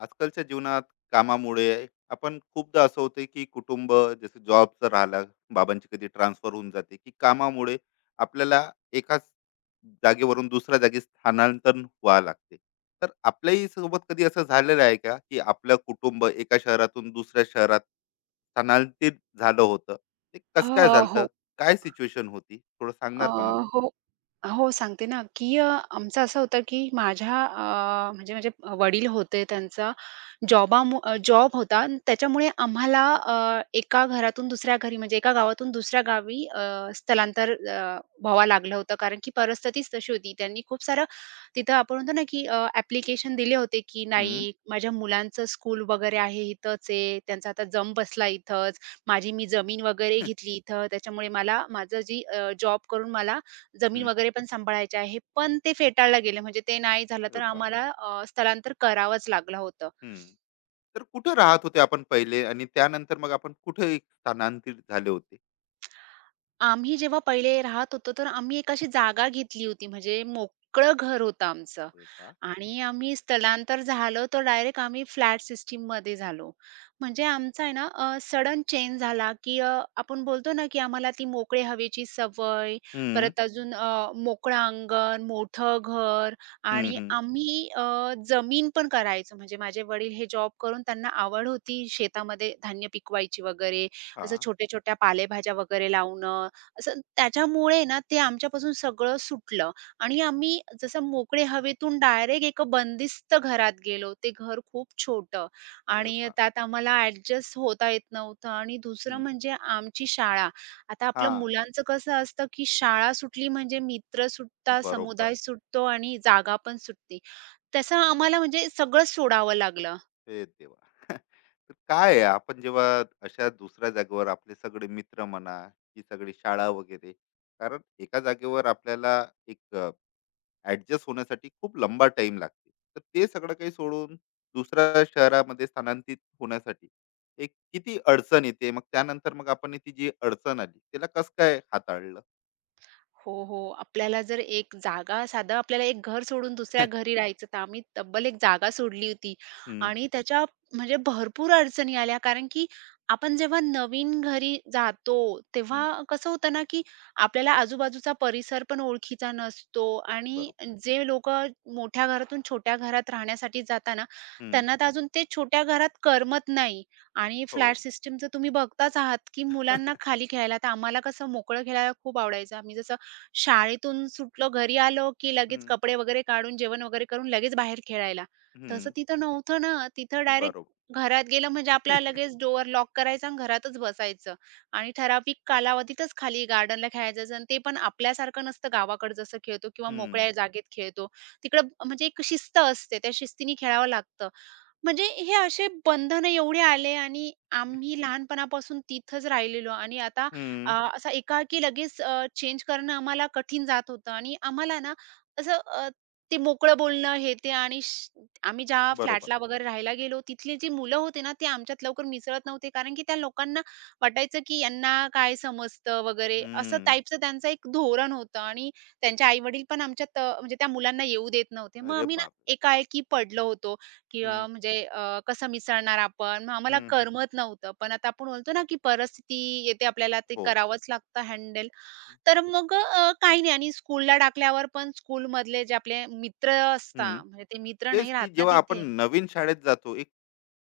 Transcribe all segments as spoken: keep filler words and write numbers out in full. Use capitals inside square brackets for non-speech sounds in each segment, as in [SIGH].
आजकालच्या जीवनात कामामुळे आपण खूपदा असं होतं की कुटुंब जसं जॉबचं राहिलं, बाबांची कधी ट्रान्सफर होऊन जाते की कामामुळे आपल्याला एकाच जागेवरून दुसऱ्या जागी स्थानांतरण व्हावं लागते. तर आपल्याही सोबत कधी असं झालेलं आहे का की आपलं कुटुंब एका शहरातून दुसऱ्या शहरात स्थानांतरित झालं होतं? ते अ, कसं काय झालं? हो. काय सिच्युएशन होती, थोडं अ, सांगणार का मला? हो, हो, सांगते ना, की अ, आमचं असं होतं, की माझ्या अ, म्हणजे माझे वडील होते, त्यांचा जॉबामु अ, जॉब होता आणि त्याच्यामुळे आम्हाला अ, एका घरातून दुसऱ्या घरी म्हणजे एका गावातून दुसऱ्या गावी अ, स्थलांतर अ, व्हावं लागलं होतं. कारण की परिस्थितीच तशी होती. त्यांनी खूप सारं तिथं आपण म्हणतो ना, की अ, दिले होते, की हम्म. नाही माझ्या मुलांचं स्कूल वगैरे आहे इथंच आहे, त्यांचा आता जम बसला इथंच, माझी मी जमीन वगैरे घेतली [LAUGHS] इथं, त्याच्यामुळे मला माझं जी जॉब करून मला जमीन हम्म. वगैरे पण सांभाळायची आहे. पण ते फेटाळलं गेलं म्हणजे ते नाही झालं तर अरे बाप. आम्हाला अ, स्थलांतर करावंच लागलं होतं. हम्म. तर कुठे राहत होते आपण पहिले आणि त्यानंतर मग आपण कुठे स्थानांतरित झाले होते? आम्ही जेव्हा पहिले राहत होतो, तर आम्ही एक अशी जागा घेतली होती, म्हणजे मोकळं घर होतं आमचं अरे वा. आणि आम्ही स्थलांतर झालो, तर डायरेक्ट आम्ही फ्लॅट सिस्टममध्ये झालो. म्हणजे आमचा आहे ना, सडन चेंज झाला, की अ, आपण बोलतो ना, की आम्हाला ती मोकळी हवेची सवय, हम्म. परत अजून अ, मोकळं अंगण, मोठं घर हम्म. आणि हम्म. आम्ही अ, जमीन पण करायचो. म्हणजे माझे वडील हे जॉब करून त्यांना आवड होती शेतामध्ये धान्य पिकवायची वगैरे, असं हा. छोट्या-छोट्या पालेभाज्या वगैरे लावणं असं त्याच्यामुळे ना ते आमच्यापासून सगळं सुटलं आणि आम्ही जसं मोकळे हवेतून डायरेक्ट एका बंदिस्त घरात गेलो. ते घर खूप छोटं अरे आणि वा. त्यात आम्हाला ॲडजस्ट होता येत नव्हतं आणि दुसरं हम्म, म्हणजे आमची शाळा. आता आपलं हा. मुलांचं कसं असतं, की शाळा सुटली म्हणजे मित्र सुटतात, बरोबर. समुदाय सुटतो आणि जागा पण सुटते. तसं आम्हाला म्हणजे सगळंच सोडावं लागलं. हे देवा. [LAUGHS] तर काय आहे, आपण जेव्हा अशा दुसऱ्या जागेवर आपले सगळे मित्र म्हणा की सगळी शाळा वगैरे, कारण एका जागेवर आपल्याला एक ऍडजस्ट होण्यासाठी खूप लंबा टाइम लागते, तर ते सगळं काही सोडून दुसऱ्या शहरामध्ये स्थानांतरित होण्यासाठी एक किती अडचण येते, मग त्यानंतर मग आपण ती जी अडचण आली त्याला कसं काय हाताळलं? हो, हो. आपल्याला जर एक जागा साधं आपल्याला एक घर सोडून दुसऱ्या [LAUGHS] घरी राहायचं, तर आम्ही तब्बल एक जागा सोडली होती हम्म. आणि त्याच्या म्हणजे भरपूर अडचणी आल्या. कारण की आपण जेव्हा नवीन घरी जातो, हम्म. तेव्हा कसं होतं ना, की आपल्याला आजूबाजूचा परिसर पण ओळखीचा नसतो आणि बरोबर. जे लोकं मोठ्या घरातून छोट्या घरात राहण्यासाठी जाता हम्म. त्यांना तर अजून ते छोट्या घरात करमत नाही आणि हो. फ्लॅट सिस्टमचं तुम्ही बघताच आहात, की मुलांना [LAUGHS] खाली खेळायला, तर आम्हाला कसं मोकळं खेळायला खूप आवडायचं. आम्ही जसं शाळेतून सुटलो, घरी आलो, की लगेच हम्म. कपडे वगैरे काढून, जेवण वगैरे करून लगेच बाहेर खेळायला. तसं हम्म. तिथं नव्हतं ना. तिथं डायरेक्ट बरोबर. घरात गेलं म्हणजे आपल्याला [LAUGHS] लगेच डोअर लॉक करायचा आणि घरातच बसायचं आणि ठराविक कालावधीतच खाली गार्डनला खेळायला जायचं आणि ते पण आपल्यासारखं नसतं गावाकडे जसं खेळतो किंवा मोकळ्या हम्म. जागेत खेळतो. तिकडं म्हणजे एक शिस्त असते. त्या शिस्तीने खेळावं लागतं. म्हणजे हे असे बंधनं एवढे आले आणि आम्ही लहानपणापासून तिथंच राहिलेलो आणि आता अ, हम्म. असा एकाएकी लगेच चेंज करणं आम्हाला कठीण जात होतं आणि आम्हाला ना असं अ, ते मोकळं बोलणं हे ते आणि श आम्ही ज्या बरोबर. फ्लॅटला वगैरे राहायला गेलो, तिथली जी मुलं होती ना, ते आमच्यात लवकर मिसळत नव्हते कारण की त्या लोकांना वाटायचं की यांना काय समजतं वगैरे असं हम्म. टाईपचं त्यांचं एक धोरण होतं आणि त्यांचे आई-वडील पण आमच्यात अ, म्हणजे त्या मुलांना येऊ देत नव्हते. मग अरे आम्ही ना बाप. एकाएकी पडलो होतो. किंवा हम्म. म्हणजे अ, कसं मिसळणार आपण? मग आम्हाला हम्म. हम्म. करमत नव्हतं. पण आता आपण बोलतो ना, की परिस्थिती येते आपल्याला ते हो. करावंच लागतं हँडल. तर मग अ, काही नाही आणि स्कूलला टाकल्यावर पण स्कूलमधले जे आपले मित्र हम्म. असतात, म्हणजे ते मित्र तेच नाही राहत की ना जेव्हा आपण तिथे. नवीन शाळेत जातो एक,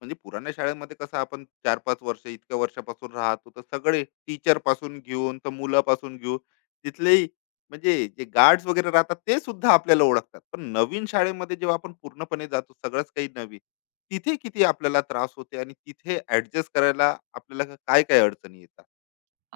म्हणजे पुराण्या शाळेमध्ये कसं आपण चार पाच वर्ष, इतक्या वर्षापासून राहतो तर सगळे टीचर पासून घेऊन तर मुलापासून घेऊन तिथलेही, म्हणजे जे गार्ड्स वगैरे राहतात ते सुद्धा आपल्याला ओळखतात. पण नवीन शाळेमध्ये जेव्हा आपण पूर्णपणे जातो सगळंच काही नवीन, तिथे किती आपल्याला त्रास होते आणि तिथे ॲडजस्ट करायला आपल्याला काय-काय अडचणी येतात?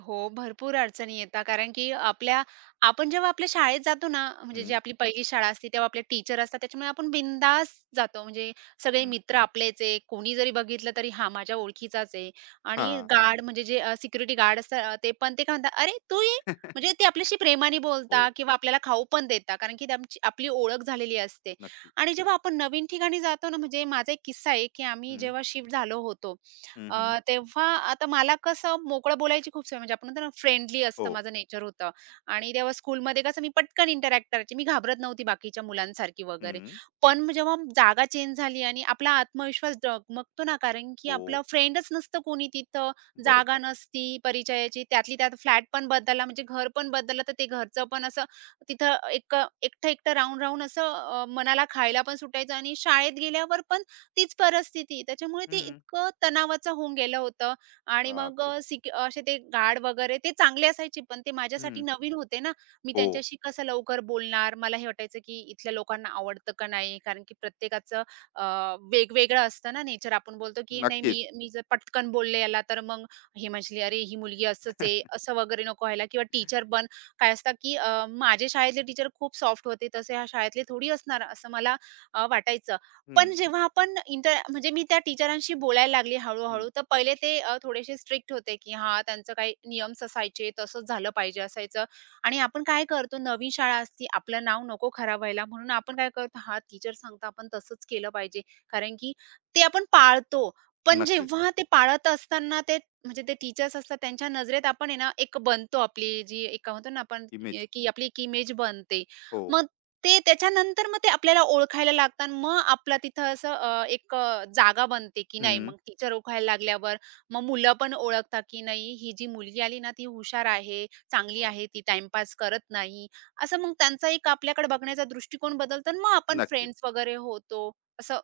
हो, भरपूर अडचणी येतात. कारण की आपल्या आपण जेव्हा आपल्या शाळेत जातो ना, म्हणजे जी हं. आपली पहिली शाळा असते, तेव्हा आपले टीचर असतात. त्याच्यामुळे आपण बिंदास जातो. म्हणजे सगळे हं. मित्र आपलेच आहे. कोणी जरी बघितलं तरी हा माझ्या ओळखीचाच आहे. आणि हां. गार्ड म्हणजे जे सिक्युरिटी गार्ड असतात ते पण ते काय म्हणतात, "अरे तू ये." म्हणजे [LAUGHS] ते आपल्याशी प्रेमाने हो, बोलतात किंवा आपल्याला खाऊ पण देतात. कारण की त्यांची आपली ओळख झालेली असते. नक्की. आणि जेव्हा आपण नवीन ठिकाणी जातो ना, म्हणजे माझा एक किस्सा आहे, की आम्ही हं. जेव्हा शिफ्ट झालो होतो हं. हं. अ, तेव्हा आता मला कसं मोकळं बोलायची खूप सवय म्हणजे आपण म्हणतो ना फ्रेंडली हो. असतं माझं नेचर होतं आणि तेव्हा स्कूलमध्ये कसं मी पटकन इंटरॅक्ट करायची. मी घाबरत नव्हती बाकीच्या मुलांसारखी वगैरे. हं. पण मग जेव्हा जागा चेंज झाली आणि आपला आत्मविश्वास डगमगतो ना, कारण की आपलं हो. फ्रेंडच नसतं कोणी तिथं, जागा बरोबर. नसती परिचयाची. त्यातली त्यात फ्लॅट पण बदलला म्हणजे घर पण बदललं, तर ते घरचं पण असं तिथं एक एकटं-एकटं राहून-राहून असं अ, मनाला खायला पण सुटायचं आणि शाळेत गेल्यावर पण तीच परिस्थिती. त्याच्यामुळे ते हं. इतकं तणावाचं होऊन गेलं होतं आणि मग बापरे! अ, सिक असे ते गार्ड वगैरे ते चांगले असायचे, पण ते माझ्यासाठी हं. नवीन होते ना. मी हो. त्यांच्याशी कसं लवकर बोलणार. मला हे वाटायचं की इथल्या लोकांना आवडतं का नाही? कारण की प्रत्येकाचं अ, वेगवेगळं असतं ना नेचर. आपण बोलतो की नाही नक्कीच. मी मी जर पटकन बोलले याला, तर मग हे म्हणशील, "अरे ही मुलगी असंच आहे." [LAUGHS] असं वगैरे नको व्हायला किंवा टीचर पण काय असतं की अ, माझे शाळेतले टीचर खूप सॉफ्ट होते, तसे ह्या शाळेतले थोडी असणार असं मला अ, वाटायचं. पण हं. जेव्हा आपण इंटर म्हणजे मी त्या टीचरांशी बोलायला लागली हं, हळू तर पहिले ते अ, थोडेसे स्ट्रिक्ट होते, की हां, त्यांचं काही नियम्स असायचे, तसंच झालं पाहिजे असायचं आणि आपण काय करतो, नवीन शाळा असती, आपलं नाव नको खराब व्हायला म्हणून आपण काय करतो, हां, टीचर सांगतात आपण तसंच केलं पाहिजे. कारण की ते आपण पाळतो. पण नक्कीच. जेव्हा ते पाळत असताना ते म्हणजे ते टीचर्स असतात त्यांच्या नजरेत आपण आहे ना, एक बनतो आपली जी एक म्हणतो ना आपण, अ, इमेज. की आपली एक इमेज बनते. हो. मग ते त्याच्यानंतर मग ते आपल्याला ओळखायला लागतात. मग आपला तिथं असं अ, एक अ, जागा बनते, की नाही हं. मग टीचर ओळखायला लागल्यावर मग मुलं पण ओळखतात, की नाही ही जी मुलगी आली ना, ती हुशार आहे, चांगली वाह! आहे, ती टाईमपास करत नाही. असं मग त्यांचा एक आपल्याकडे बघण्याचा दृष्टिकोन बदलतो आणि मग आपण नक्कीच. फ्रेंड्स वगैरे होतो. असं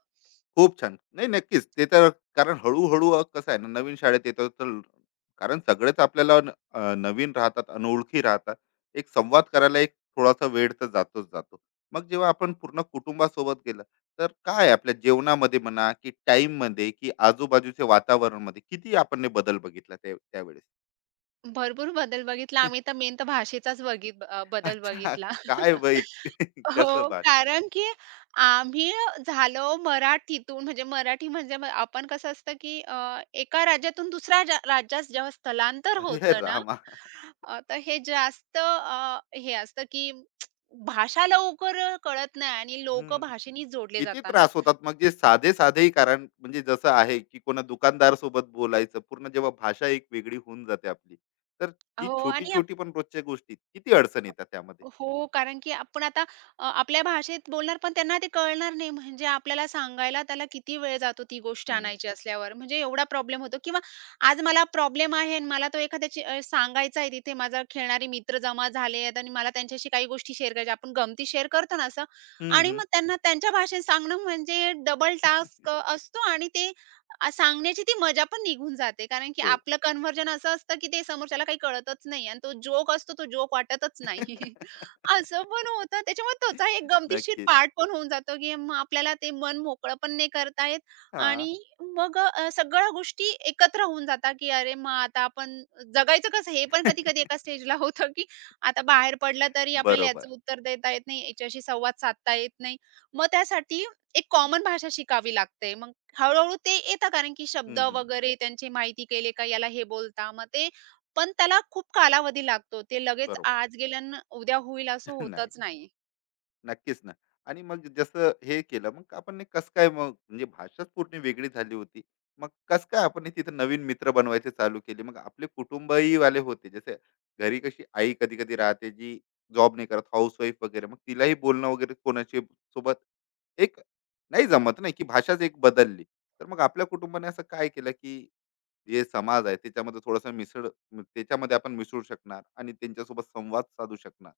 खूप छान. नाही, नक्कीच. ते तर कारण हळू-हळू, अ, कसं आहे ना, नवीन शाळेत येतो तर ल- कारण सगळेच आपल्याला न अ, नवीन राहतात, अनोळखी राहतात. एक संवाद करायला एक थोडासा वेळ तर जातोच जातो. मग जेव्हा आपण पूर्ण कुटुंबासोबत गेलं, तर काय आपल्या जेवणामध्ये म्हणा, की टाईममध्ये, की आजूबाजूच्या वातावरणामध्ये किती आपण हे बदल बघितला त्या त्यावेळेस? भरपूर बदल बघितला. आम्ही तर मेन तर भाषेचाच बघित अ, बदल अच्छा. बघितला. काय [LAUGHS] बाई. [LAUGHS] कसं हो, भाषण? कारण की आम्ही झालो मराठीतून म्हणजे मराठी म्हणजे मग आपण कसं असतं की अ, एका राज्यातून दुसऱ्या ज्या राज्यात जेव्हा स्थलांतर अरे होतं ना, रामा! अ, तर हे जास्त अ, हे असतं की भाषा लवकर कळत नाही आणि लोकं हं. भाषेने जोडले किती जातात ना. त्रास होतात मग, जे साधे साधेही, कारण म्हणजे जसं आहे की कोणा दुकानदार सोबत बोलायचं, पूर्ण जेव्हा भाषा एक वेगळी होऊन जाते आपली, तर जी हो छोटी आणि आप छोटी पण रोजच्या गोष्टी किती अडचण येतात त्यामध्ये. हो, कारण की आपण आता अ, आपल्या भाषेत बोलणार, पण त्यांना ते कळणार नाही. म्हणजे आपल्याला सांगायला त्याला किती वेळ जातो ती गोष्ट हम्म. आणायची असल्यावर. म्हणजे एवढा प्रॉब्लेम होतो किंवा आज मला प्रॉब्लेम आहे आणि मला तो एखाद्याशी अ, सांगायचा आहे. तिथे माझा खेळणारे मित्र जमा झाले आहेत आणि मला त्यांच्याशी काही गोष्टी शेअर करायच्या. आपण गमती शेअर करतो ना असं हम्म. आणि हम्म. मग त्यांना त्यांच्या भाषेत सांगणं म्हणजे डबल टास्क अ, असतो आणि ते अ, सांगण्याची ती मजा पण निघून जाते. कारण की हो. आपलं कन्व्हर्जन असं असतं, की ते समोरच्याला काही कळतच नाही आणि तो जोक असतो, तो जोक वाटतच नाही. [LAUGHS] [LAUGHS] असं पण होतं. त्याच्यामुळे त्याचा एक गमतीशीर नक्कीच. पार्ट पण होऊन जातो, की मग आपल्याला ते मन मोकळं पण नाही करता येत हा. आणि मग अ, सगळ्या गोष्टी एकत्र होऊन जातात, की अरे मग आता आपण जगायचं कसं? हे पण कधी-कधी [LAUGHS] एका स्टेजला होतं, की आता बाहेर पडलं तरी आपल्याला बरोबर. याचं उत्तर देता येत नाही, याच्याशी संवाद साधता येत नाही. मग त्यासाठी एक कॉमन भाषा शिकावी लागते. मग हळू ते येतं कारण की शब्द हम्म. हम्म. वगैरे त्यांची माहिती केले का याला हे बोलता. मग ते पण त्याला खूप कालावधी लागतो. ते लगेच बरोबर. आज गेलं अन् उद्या होईल असं [LAUGHS] नाही, होतच नाही. नक्कीच ना. आणि मग जसं हे केलं, मग आपण हे कसं काय मग, म्हणजे भाषाच पूर्ण वेगळी झाली होती. मग कसं काय आपण हे तिथे नवीन मित्र बनवायचे चालू केले? मग आपले कुटुंबही वाले होते. जसे घरी कशी आई कधी-कधी राहते, जी जॉब नाही करत, हाउसवाईफ वगैरे. मग तिलाही बोलणं वगैरे कोणाशी सोबत एक नाही जमत, नाही की भाषाच एक बदलली. तर मग आपल्या कुटुंबाने असं काय केलं की जे समाज आहे त्याच्यामध्ये थोडंसं मिसळ, त्याच्यामध्ये आपण मिसळू शकणार आणि त्यांच्यासोबत संवाद साधू शकणार.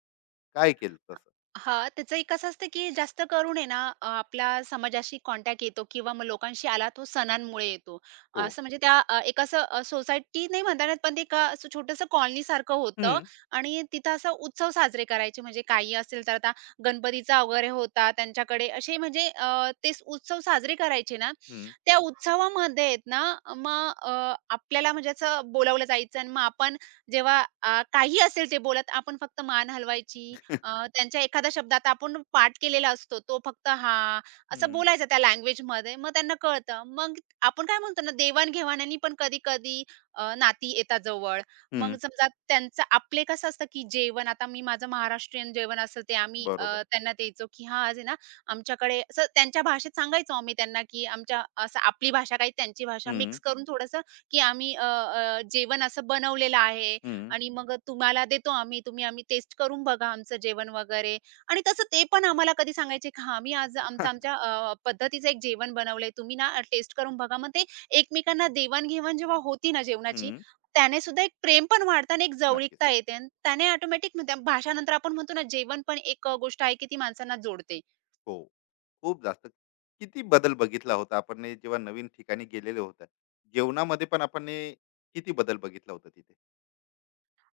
काय केलं तसं? हां, त्याचंही कसं असतं, की जास्त करून आहे ना, अ, आपला समाजाशी कॉन्टॅक्ट येतो किंवा मग लोकांशी आला तो सणांमुळे येतो. हो. असं म्हणजे त्या अ, एक असं अ, सोसायटी नाही म्हणता येणार, पण ते एका असं छोटंसं कॉलनीसारखं होतं हं. आणि तिथं असं उत्सव साजरे करायचे. म्हणजे काही असेल तर आता गणपतीचा वगैरे होता त्यांच्याकडे, असे म्हणजे अ, ते स- उत्सव साजरे करायचे ना, हं. त्या उत्सवामध्ये आहेत ना, मग अ, आपल्याला म्हणजे असं बोलावलं जायचं आणि मग आपण जेव्हा अ, काही असेल ते बोलत, आपण फक्त मान हलवायची अ, त्यांच्या एखाद्या शब्दात आपण पाठ केलेला असतो, तो फक्त हां, हं. असं हं. बोलायचं त्या लँग्वेजमध्ये. मग त्यांना कळतं. मग आपण काय म्हणतो ना, देवाण-घेवाणानी पण कधी-कधी अ, नाती येतात जवळ. मग [LAUGHS] समजा त्यांचं आपले कसं असतं, की जेवण आता मी माझं महाराष्ट्रीयन जेवण असेल, ते आम्ही अ, बरोबर. त्यांना द्यायचो, की हां, आज आहे ना, आमच्याकडे असं त्यांच्या भाषेत सांगायचो आम्ही त्यांना, की आमच्या असं आपली भाषा काही त्यांची भाषा हं. मिक्स करून थोडंसं, की आम्ही अ, अ, जेवण असं बनवलेलं आहे. हं. आणि मग तुम्हाला देतो आम्ही, तुम्ही आम्ही टेस्ट करून बघा आमचं जेवण वगैरे आणि तसं ते पण आम्हाला कधी सांगायचे, की "हां, मी आज आमचं आमच्या अ, पद्धतीचं एक जेवण बनवलंय, तुम्ही ना टेस्ट करून बघा." मग ते एकमेकांना देवाण-घेवाण जेव्हा होती ना जेवणाची, हं. त्याने सुद्धा एक प्रेम पण वाढतं आणि एक नक्कीच. जवळीकता येते आणि त्याने ऑटोमॅटिक भाषानंतर आपण म्हणतो ना जेवण पण एक गोष्ट आहे की ती माणसांना जोडते. हो. खूप जास्त. किती बदल बघितला होता आपण हे, जेव्हा नवीन ठिकाणी गेलेले होता, जेवणामध्ये पण आपण हे किती बदल बघितला होता तिथे?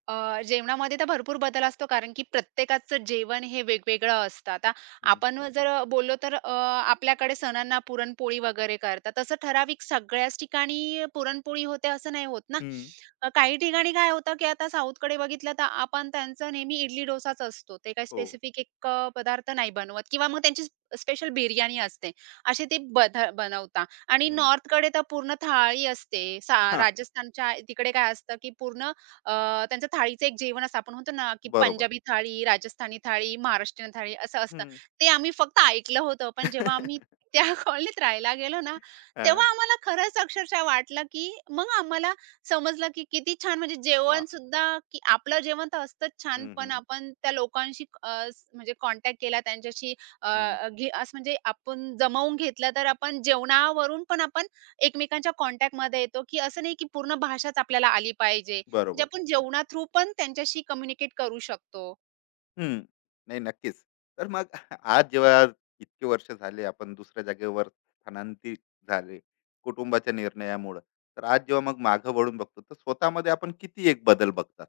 अ, जेवणामध्ये तर भरपूर बदल असतो कारण की प्रत्येकाचं जेवण हे वेगवेगळं असतं. आता हं. आपण जर अ, बोललो तर अ, आपल्याकडे सणांना पुरणपोळी वगैरे करतात. तसं ठराविक सगळ्याच ठिकाणी पुरणपोळी होते असं नाही होत ना. हं. अ, काही ठिकाणी काय होतं की आता साऊथकडे बघितलं तर आपण त्यांचं नेहमी इडली डोसाच असतो. ते काही हो. स्पेसिफिक एक अ, पदार्थ नाही बनवत किंवा मग त्यांची स्पेशल बिर्याणी असते. असे ते बध बनवता आणि हं. नॉर्थकडे तर पूर्ण थाळी असते. सा हां. राजस्थानच्या तिकडे काय असतं की पूर्ण अ, त्यांचं थाळीचं एक जेवण असं आपण म्हणतो ना, की बरोबर. पंजाबी थाळी, राजस्थानी थाळी, महाराष्ट्रीयन थाळी असं असतं. हं. ते आम्ही फक्त ऐकलं होतं. पण जेव्हा आम्ही त्या [LAUGHS] कॉलनीत राहायला गेलो ना, तेव्हा हां. आम्हाला खरंच अक्षरशः वाटलं, की मग आम्हाला समजलं, की किती छान म्हणजे वाह! जेवणसुद्धा की आपलं जेवण तर असतंच छान, हं. पण हं. आपण त्या लोकांशी अ, स- म्हणजे कॉन्टॅक्ट केला त्यांच्याशी हं. अ, घे असं म्हणजे आपण जमावून घेतलं, तर आपण जेवणावरून पण आपण एकमेकांच्या कॉन्टॅक्टमध्ये येतो, की असं नाही, की पूर्ण भाषाच आपल्याला आली पाहिजे. म्हणजे बरोबर. आपण जेवणा थ्रू पण त्यांच्याशी कम्युनिकेट करू शकतो. हं. नाही, नक्कीच. तर मग आज जेव्हा इतके वर्ष झाले, आपण दुसऱ्या जागेवर स्थानांतरित झाले, कुटुंबाच्या निर्णयामुळं. तर आज जेव्हा मग मागं वळून बघतो, तर स्वतःमध्ये आपण किती एक बदल बघतात.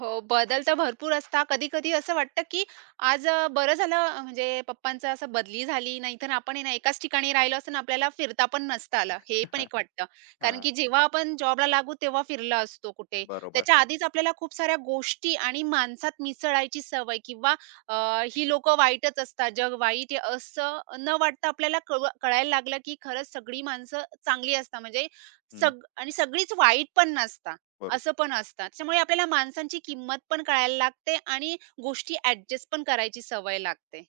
हो, बदल तर भरपूर असता कधी-कधी असं वाटतं, की आज अ, बरं झालं अ, म्हणजे पप्पांचं असं बदली झाली, नाहीतर आपण आहे ना एकाच ठिकाणी राहिलो असतो ना, आपल्याला फिरता पण नसतं आलं. हे पण [LAUGHS] एक वाटतं. कारण की हां, जेव्हा आपण जॉबला लागू तेव्हा फिरला असतो कुठे. बरोबर. त्याच्या आधीच आपल्याला खूप साऱ्या गोष्टी आणि माणसात मिसळायची सवय किंवा अ, ही लोकं वाईटच असतात, जग वाईट आहे असं न वाटता आपल्याला कळ कळायला लागलं, की खरंच सगळी माणसं चांगली असतात. म्हणजे हं, सग आणि सगळीच वाईट पण नसतात. असं बरोबर. पण असतं. त्याच्यामुळे आपल्याला माणसांची किंमत पण कळायला लागते आणि गोष्टी ॲडजस्ट पण करायची सवय लागते.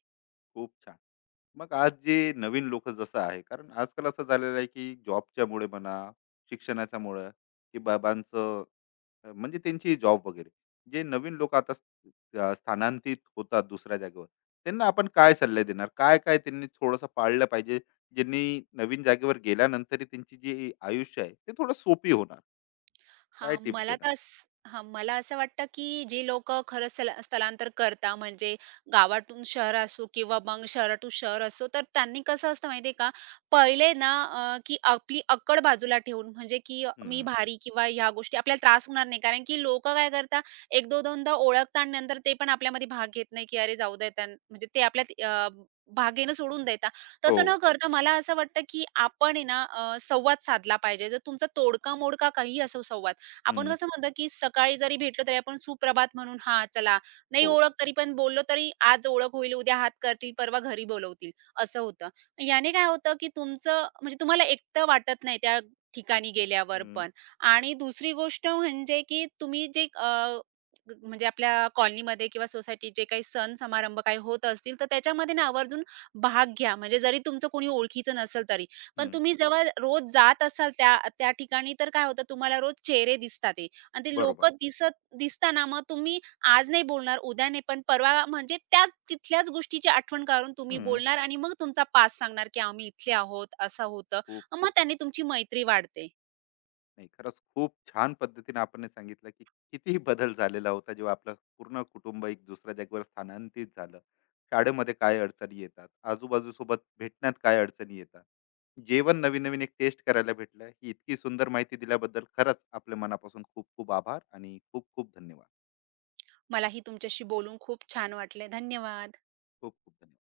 खूप छान. मग आज जे नवीन लोक जसं आहे, कारण आजकाल असं झालेलं आहे, की जॉबच्यामुळे म्हणा, शिक्षणाच्यामुळं, की बाबांचं अ, म्हणजे त्यांची जॉब वगैरे. जे नवीन लोकं आता अ, स्थानांतरित होतात दुसऱ्या जागेवर, त्यांना आपण काय सल्ले देणार, काय काय त्यांनी थोडंसं पाळलं पाहिजे ज्यांनी नवीन जागेवर गेल्यानंतर त्यांची जी आयुष्य आहे ते थोडं सोपी होणार. काय हां, टिप्स मला देणार? तर असं हां, मला असं वाटतं, की जे लोकं खरंच स्थला स्थलांतर करता म्हणजे गावातून शहर असो किंवा मग शहरातून शहर असो, तर त्यांनी कसं असतं माहिती आहे का, पहिले ना अ, की आपली अक्कड बाजूला ठेवून म्हणजे की मी हम्म. भारी किंवा ह्या गोष्टी आपल्याला त्रास होणार नाही. कारण की लोकं काय करतात, एक दोन दोनदा ओळखता आणि नंतर ते पण आपल्यामध्ये भाग घेत नाही, की "अरे जाऊ दे म्हणजे ते आपल्यात अ, भाग घेणं सोडून देता. हो. तसं न करता मला असं वाटतं, की आपण आहे ना अ, संवाद साधला पाहिजे. जर तुमचा तोडका-मोडका काही असो संवाद, आपण हम्म. कसं म्हणतो, की सकाळी जरी भेटलो तरी आपण सुप्रभात म्हणून हां, चला. नाही हो. ओळख तरी पण बोललो तरी आज ओळख होईल, उद्या हात करतील, परवा घरी बोलवतील, असं होतं. याने काय होतं, की तुमचं म्हणजे तुम्हाला एकटं वाटत नाही त्या ठिकाणी गेल्यावर हम्म. पण. आणि दुसरी गोष्ट म्हणजे, की तुम्ही जे अ, म्हणजे आपल्या कॉलनीमध्ये किंवा सोसायटीत जे काही सण समारंभ काही होत असतील, तर त्याच्यामध्ये ना आवर्जून भाग घ्या. म्हणजे जरी तुमचं कोणी ओळखीचं नसेल तरी. पण हम्म. तुम्ही जेव्हा रोज जात असाल त्या त्या ठिकाणी तर काय होतं तुम्हाला रोज चेहरे दिसतात आहे आणि ते बरोबर. लोकं दिसत दिसताना मग तुम्ही आज नाही बोलणार, उद्या नाही, पण परवा म्हणजे त्याच तिथल्याच गोष्टीची आठवण काढून तुम्ही हम्म. बोलणार आणि मग तुमचा पास्ट सांगणार, की आम्ही इथले आहोत, असं होतं. खूप मग छान. त्याने तुमची मैत्री वाढते. नाही, खरंच खूप छान पद्धतीने आपण हे सांगितलं, की किती बदल झालेला होता जेव्हा आपलं पूर्ण कुटुंब एक दुसऱ्या जागेवर स्थानांतरित झालं, शाळेमध्ये काय अडचणी येतात, आजूबाजूसोबत भेटण्यात काय अडचणी येतात, जेवण नवीन-नवीन एक टेस्ट करायला भेटलं. ही इतकी सुंदर माहिती दिल्याबद्दल खरंच आपल्या मनापासून खूप खूप आभार आणि खूप खूप धन्यवाद. मलाही तुमच्याशी बोलून खूप छान वाटले. धन्यवाद. खूप खूप धन्यवाद.